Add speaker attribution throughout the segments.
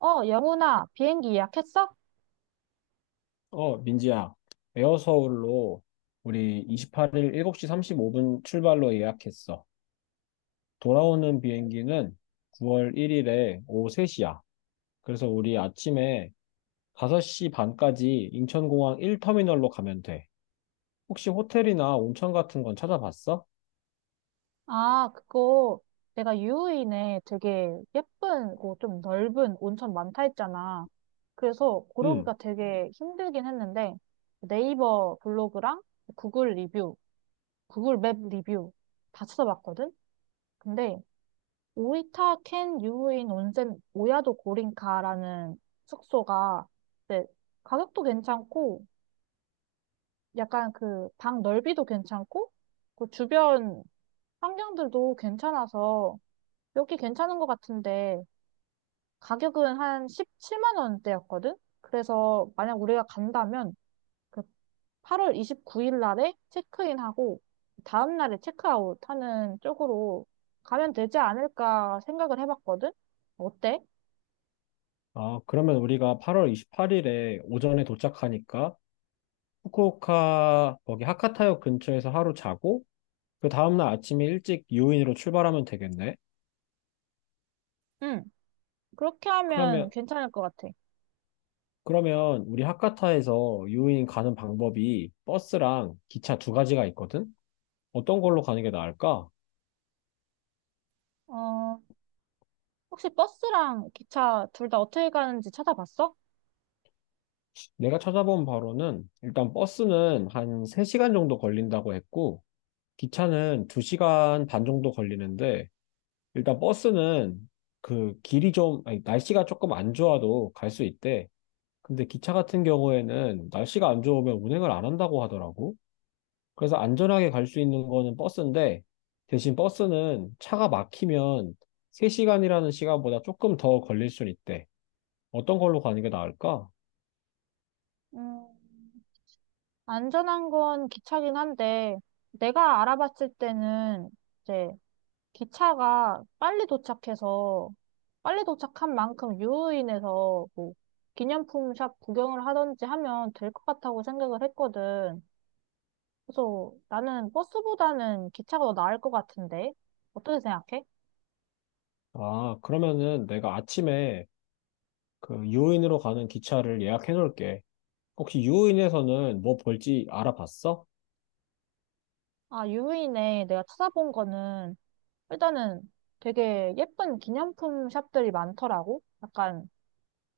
Speaker 1: 영훈아, 비행기 예약했어?
Speaker 2: 어, 민지야, 에어서울로 우리 28일 7시 35분 출발로 예약했어. 돌아오는 비행기는 9월 1일에 오후 3시야. 그래서 우리 아침에 5시 반까지 인천공항 1터미널로 가면 돼. 혹시 호텔이나 온천 같은 건 찾아봤어?
Speaker 1: 아, 그거 내가 유후인에 되게 예쁜, 고 좀 넓은 온천 많다 했잖아. 그래서
Speaker 2: 응.
Speaker 1: 고르기가 되게 힘들긴 했는데 네이버 블로그랑 구글 리뷰, 구글 맵 리뷰 다 찾아봤거든? 근데 오이타 켄 유후인 온센 오야도 고린카라는 숙소가 이제 가격도 괜찮고 약간 그 방 넓이도 괜찮고 그 주변 환경들도 괜찮아서 여기 괜찮은 것 같은데 가격은 한 17만 원대였거든? 그래서 만약 우리가 간다면 그 8월 29일 날에 체크인하고 다음 날에 체크아웃 하는 쪽으로 가면 되지 않을까 생각을 해봤거든? 어때?
Speaker 2: 아, 그러면 우리가 8월 28일에 오전에 도착하니까 후쿠오카 거기 하카타역 근처에서 하루 자고 그 다음날 아침에 일찍 유인으로 출발하면 되겠네.
Speaker 1: 응, 그렇게 하면
Speaker 2: 그러면
Speaker 1: 괜찮을 것 같아.
Speaker 2: 그러면 우리 하카타에서 유인 가는 방법이 버스랑 기차 두 가지가 있거든? 어떤 걸로 가는 게 나을까?
Speaker 1: 어, 혹시 버스랑 기차 둘 다 어떻게 가는지 찾아봤어?
Speaker 2: 내가 찾아본 바로는 일단 버스는 한 3시간 정도 걸린다고 했고, 기차는 2시간 반 정도 걸리는데, 일단 버스는 그 길이 좀, 아니, 날씨가 조금 안 좋아도 갈 수 있대. 근데 기차 같은 경우에는 날씨가 안 좋으면 운행을 안 한다고 하더라고. 그래서 안전하게 갈 수 있는 거는 버스인데, 대신 버스는 차가 막히면 3시간이라는 시간보다 조금 더 걸릴 수 있대. 어떤 걸로 가는 게 나을까?
Speaker 1: 음, 안전한 건 기차긴 한데, 내가 알아봤을 때는 이제 기차가 빨리 도착해서, 빨리 도착한 만큼 유후인해서 뭐 기념품 샵 구경을 하던지 하면 될 것 같다고 생각을 했거든. 그래서 나는 버스보다는 기차가 더 나을 것 같은데, 어떻게 생각해?
Speaker 2: 아, 그러면은 내가 아침에 그 유인으로 가는 기차를 예약해 놓을게. 혹시 유인에서는 뭐 볼지 알아봤어?
Speaker 1: 아, 유후인에 내가 찾아본 거는 일단은 되게 예쁜 기념품 샵들이 많더라고. 약간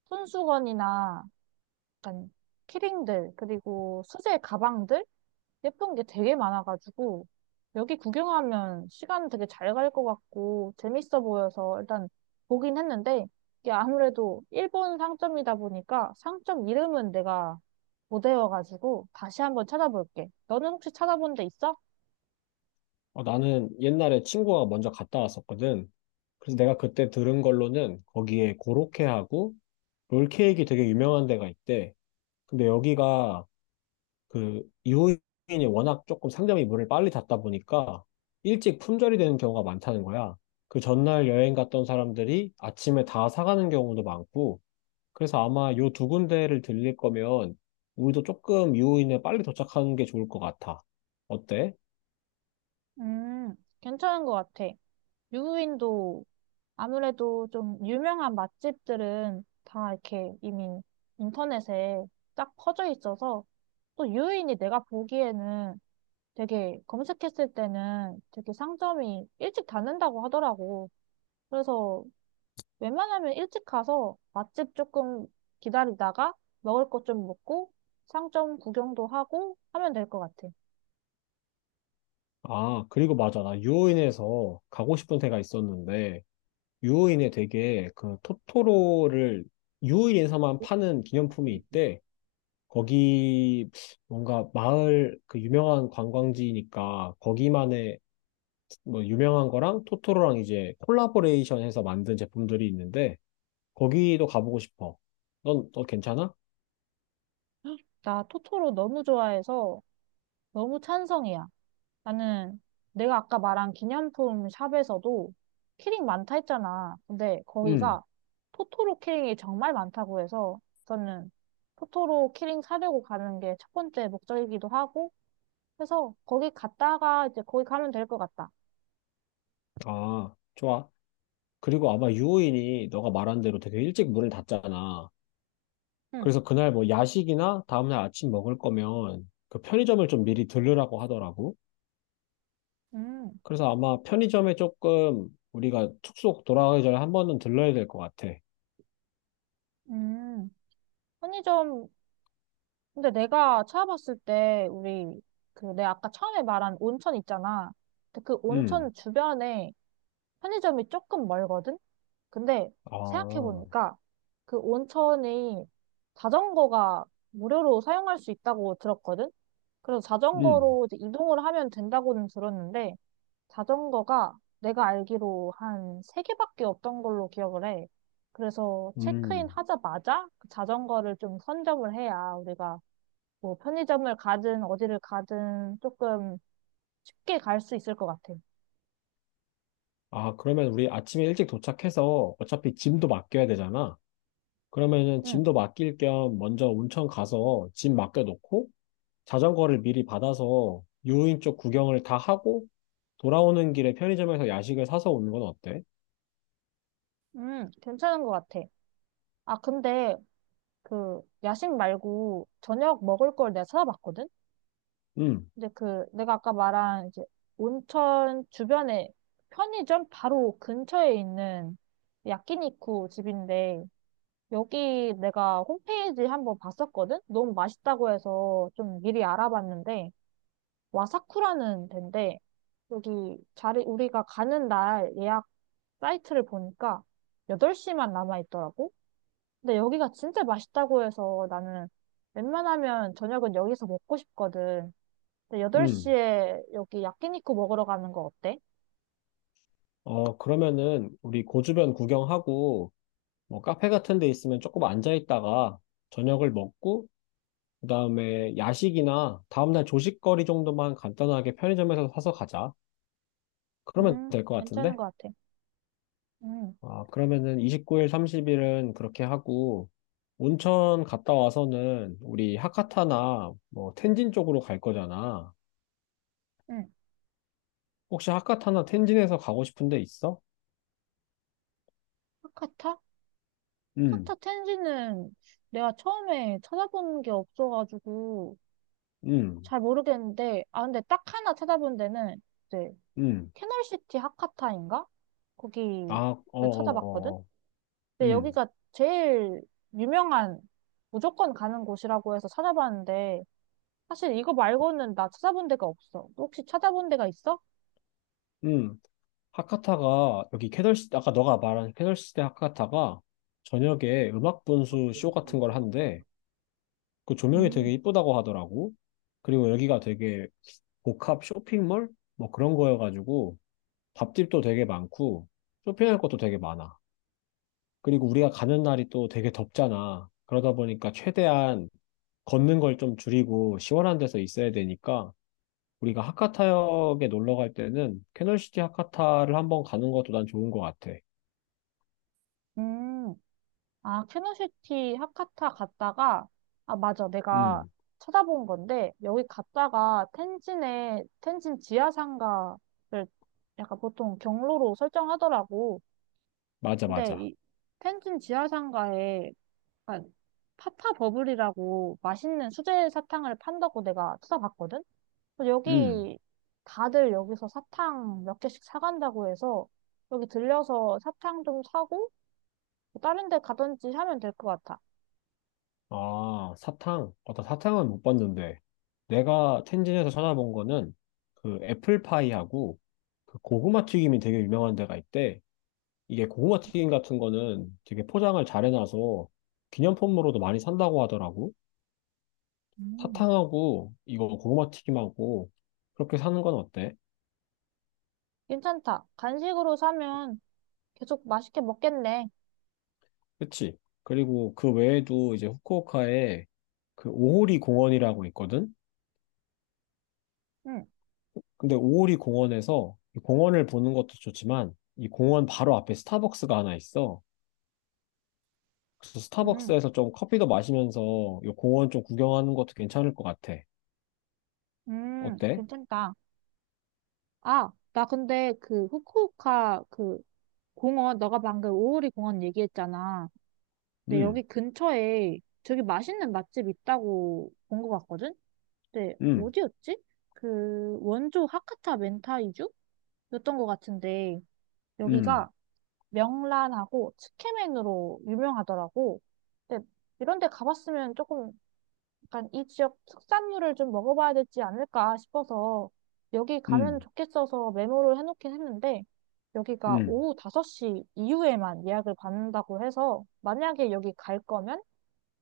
Speaker 1: 손수건이나 약간 키링들, 그리고 수제 가방들? 예쁜 게 되게 많아가지고, 여기 구경하면 시간 되게 잘 갈 것 같고, 재밌어 보여서 일단 보긴 했는데, 이게 아무래도 일본 상점이다 보니까 상점 이름은 내가 못 외워가지고 다시 한번 찾아볼게. 너는 혹시 찾아본 데 있어?
Speaker 2: 어, 나는 옛날에 친구가 먼저 갔다 왔었거든. 그래서 내가 그때 들은 걸로는 거기에 고로케하고 롤케이크 되게 유명한 데가 있대. 근데 여기가 그 이호인이 워낙 조금 상점이 물을 빨리 닫다 보니까 일찍 품절이 되는 경우가 많다는 거야. 그 전날 여행 갔던 사람들이 아침에 다 사가는 경우도 많고, 그래서 아마 요 두 군데를 들릴 거면 우리도 조금 유호인에 빨리 도착하는 게 좋을 것 같아. 어때?
Speaker 1: 괜찮은 것 같아. 유후인도 아무래도 좀 유명한 맛집들은 다 이렇게 이미 인터넷에 쫙 퍼져 있어서 또 유인이 내가 보기에는 되게 검색했을 때는 되게 상점이 일찍 닫는다고 하더라고. 그래서 웬만하면 일찍 가서 맛집 조금 기다리다가 먹을 것 좀 먹고 상점 구경도 하고 하면 될 것 같아.
Speaker 2: 아, 그리고 맞아. 나 유호인에서 가고 싶은 데가 있었는데, 유호인에 되게 그 토토로를 유호인에서만 파는 기념품이 있대. 거기 뭔가 마을 그 유명한 관광지니까 거기만의 뭐 유명한 거랑 토토로랑 이제 콜라보레이션 해서 만든 제품들이 있는데 거기도 가보고 싶어. 너 괜찮아?
Speaker 1: 나 토토로 너무 좋아해서 너무 찬성이야. 나는 내가 아까 말한 기념품 샵에서도 키링 많다 했잖아. 근데
Speaker 2: 응.
Speaker 1: 거기가 토토로 키링이 정말 많다고 해서 저는 토토로 키링 사려고 가는 게 첫 번째 목적이기도 하고 그래서 거기 갔다가 이제 거기 가면 될 것 같다.
Speaker 2: 아, 좋아. 그리고 아마 유호인이 너가 말한 대로 되게 일찍 문을 닫잖아.
Speaker 1: 응.
Speaker 2: 그래서 그날 뭐 야식이나 다음날 아침 먹을 거면 그 편의점을 좀 미리 들르라고 하더라고.
Speaker 1: 음.
Speaker 2: 그래서 아마 편의점에 조금 우리가 숙소 돌아가기 전에 한 번은 들러야 될 것 같아.
Speaker 1: 음. 편의점 근데 내가 찾아봤을 때 우리 그 내가 아까 처음에 말한 온천 있잖아. 근데 그
Speaker 2: 음.
Speaker 1: 온천 주변에 편의점이 조금 멀거든. 근데
Speaker 2: 아,
Speaker 1: 생각해보니까 그 온천이 자전거가 무료로 사용할 수 있다고 들었거든? 그래서
Speaker 2: 음,
Speaker 1: 자전거로 이제 이동을 하면 된다고는 들었는데 자전거가 내가 알기로 한 세개밖에 없던 걸로 기억을 해. 그래서 체크인
Speaker 2: 음.
Speaker 1: 하자마자 그 자전거를 좀 선점을 해야 우리가 뭐 편의점을 가든 어디를 가든 조금 쉽게 갈 수 있을 것 같아.
Speaker 2: 아, 그러면 우리 아침에 일찍 도착해서 어차피 짐도 맡겨야 되잖아. 그러면은
Speaker 1: 응,
Speaker 2: 짐도 맡길 겸 먼저 온천 가서 짐 맡겨놓고 자전거를 미리 받아서 유인 쪽 구경을 다 하고 돌아오는 길에 편의점에서 야식을 사서 오는 건 어때?
Speaker 1: 응, 괜찮은 것 같아. 아, 근데 그 야식 말고 저녁 먹을 걸 내가 찾아봤거든?
Speaker 2: 음,
Speaker 1: 근데 그 내가 아까 말한 이제 온천 주변에 편의점 바로 근처에 있는 야끼니쿠 집인데 여기 내가 홈페이지 한번 봤었거든? 너무 맛있다고 해서 좀 미리 알아봤는데 와사쿠라는 데인데 여기 자리 우리가 가는 날 예약 사이트를 보니까 8시만 남아 있더라고. 근데 여기가 진짜 맛있다고 해서 나는 웬만하면 저녁은 여기서 먹고 싶거든. 근데
Speaker 2: 음.
Speaker 1: 8시에 여기 야끼니쿠 먹으러 가는 거 어때?
Speaker 2: 어, 그러면은 우리 고주변 구경하고 뭐 카페 같은 데 있으면 조금 앉아 있다가 저녁을 먹고 그다음에 야식이나 다음날 조식거리 정도만 간단하게 편의점에서 사서 가자. 그러면 될 것
Speaker 1: 괜찮은
Speaker 2: 같은데?
Speaker 1: 것 같아. 음,
Speaker 2: 아, 그러면은 29일, 30일은 그렇게 하고 온천 갔다 와서는 우리 하카타나 뭐 텐진 쪽으로 갈 거잖아.
Speaker 1: 음.
Speaker 2: 혹시 하카타나 텐진에서 가고 싶은 데 있어?
Speaker 1: 하카타?
Speaker 2: 응.
Speaker 1: 하카타 텐지는 내가 처음에 찾아본 게 없어가지고
Speaker 2: 응.
Speaker 1: 잘 모르겠는데, 아, 근데 딱 하나 찾아본 데는 이제
Speaker 2: 응.
Speaker 1: 캐널시티 하카타인가? 거기
Speaker 2: 아, 어, 어,
Speaker 1: 찾아봤거든?
Speaker 2: 어. 어.
Speaker 1: 근데
Speaker 2: 응
Speaker 1: 여기가 제일 유명한 무조건 가는 곳이라고 해서 찾아봤는데 사실 이거 말고는 나 찾아본 데가 없어. 혹시 찾아본 데가 있어?
Speaker 2: 응 하카타가 여기 캐널시 아까 너가 말한 캐널시대 하카타가 저녁에 음악 분수 쇼 같은 걸 한대. 그 조명이
Speaker 1: 음.
Speaker 2: 되게 이쁘다고 하더라고. 그리고 여기가 되게 복합 쇼핑몰? 뭐 그런 거여가지고 밥집도 되게 많고 쇼핑할 것도 되게 많아. 그리고 우리가 가는 날이 또 되게 덥잖아. 그러다 보니까 최대한 걷는 걸 좀 줄이고 시원한 데서 있어야 되니까 우리가 하카타역에 놀러 갈 때는 캐널시티 하카타를 한번 가는 것도 난 좋은 것 같아.
Speaker 1: 음, 아, 캐노시티 하카타 갔다가, 아, 맞아. 내가
Speaker 2: 음,
Speaker 1: 찾아본 건데, 여기 갔다가 텐진에, 텐진 지하상가를 약간 보통 경로로 설정하더라고.
Speaker 2: 맞아,
Speaker 1: 근데
Speaker 2: 맞아.
Speaker 1: 이 텐진 지하상가에 아, 파파 버블이라고 맛있는 수제 사탕을 판다고 내가 찾아봤거든? 그래서
Speaker 2: 음.
Speaker 1: 여기 다들 여기서 사탕 몇 개씩 사간다고 해서 여기 들려서 사탕 좀 사고 뭐 다른 데 가든지 하면 될 것 같아.
Speaker 2: 아, 사탕. 어, 나 사탕은 못 봤는데. 내가 텐진에서 찾아본 거는 그 애플파이하고 그 고구마 튀김이 되게 유명한 데가 있대. 이게 고구마 튀김 같은 거는 되게 포장을 잘 해놔서 기념품으로도 많이 산다고 하더라고.
Speaker 1: 음.
Speaker 2: 사탕하고 이거 고구마 튀김하고 그렇게 사는 건 어때?
Speaker 1: 괜찮다. 간식으로 사면 계속 맛있게 먹겠네.
Speaker 2: 그치? 그리고 그 외에도 이제 후쿠오카에 그 오호리 공원이라고 있거든?
Speaker 1: 응,
Speaker 2: 근데 오오리 공원에서 이 공원을 보는 것도 좋지만 이 공원 바로 앞에 스타벅스가 하나 있어. 그래서
Speaker 1: 응,
Speaker 2: 스타벅스에서 좀 커피도 마시면서 이 공원 좀 구경하는 것도 괜찮을 것 같아.
Speaker 1: 응,
Speaker 2: 어때?
Speaker 1: 괜찮다. 아, 나 근데 그 후쿠오카 그 공원, 너가 방금 오오리 공원 얘기했잖아. 근데
Speaker 2: 음,
Speaker 1: 여기 근처에 되게 맛있는 맛집 있다고 본 것 같거든? 근데
Speaker 2: 음,
Speaker 1: 어디였지? 그 원조 하카타 멘타이주였던 것 같은데
Speaker 2: 음,
Speaker 1: 여기가 명란하고 츠케멘으로 유명하더라고. 근데 이런 데 가봤으면 조금 약간 이 지역 특산물을 좀 먹어봐야 되지 않을까 싶어서 여기 가면
Speaker 2: 음,
Speaker 1: 좋겠어서 메모를 해놓긴 했는데 여기가
Speaker 2: 음.
Speaker 1: 오후 5시 이후에만 예약을 받는다고 해서 만약에 여기 갈 거면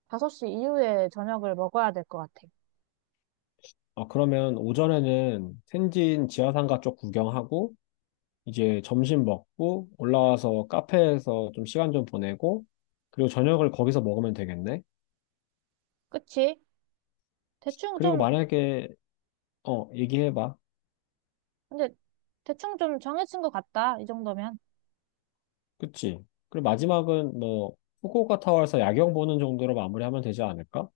Speaker 1: 5시 이후에 저녁을 먹어야 될 것 같아.
Speaker 2: 아, 그러면 오전에는 텐진 지하상가 쪽 구경하고 이제 점심 먹고 올라와서 카페에서 좀 시간 좀 보내고 그리고 저녁을 거기서 먹으면 되겠네.
Speaker 1: 그치? 대충
Speaker 2: 그리고
Speaker 1: 좀,
Speaker 2: 만약에 어, 얘기해봐.
Speaker 1: 근데 대충 좀 정해진 것 같다. 이 정도면.
Speaker 2: 그치. 그리고 마지막은 뭐, 후쿠오카 타워에서 야경 보는 정도로 마무리하면 되지 않을까?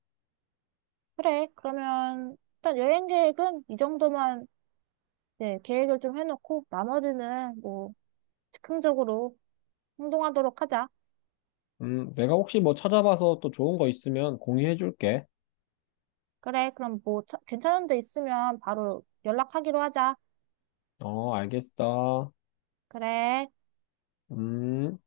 Speaker 1: 그래. 그러면 일단 여행 계획은 이 정도만 네, 계획을 좀 해놓고 나머지는 뭐 즉흥적으로 행동하도록 하자.
Speaker 2: 내가 혹시 뭐 찾아봐서 또 좋은 거 있으면 공유해줄게.
Speaker 1: 그래. 그럼 뭐 차- 괜찮은 데 있으면 바로 연락하기로 하자.
Speaker 2: 어, 알겠어.
Speaker 1: 그래.
Speaker 2: 음.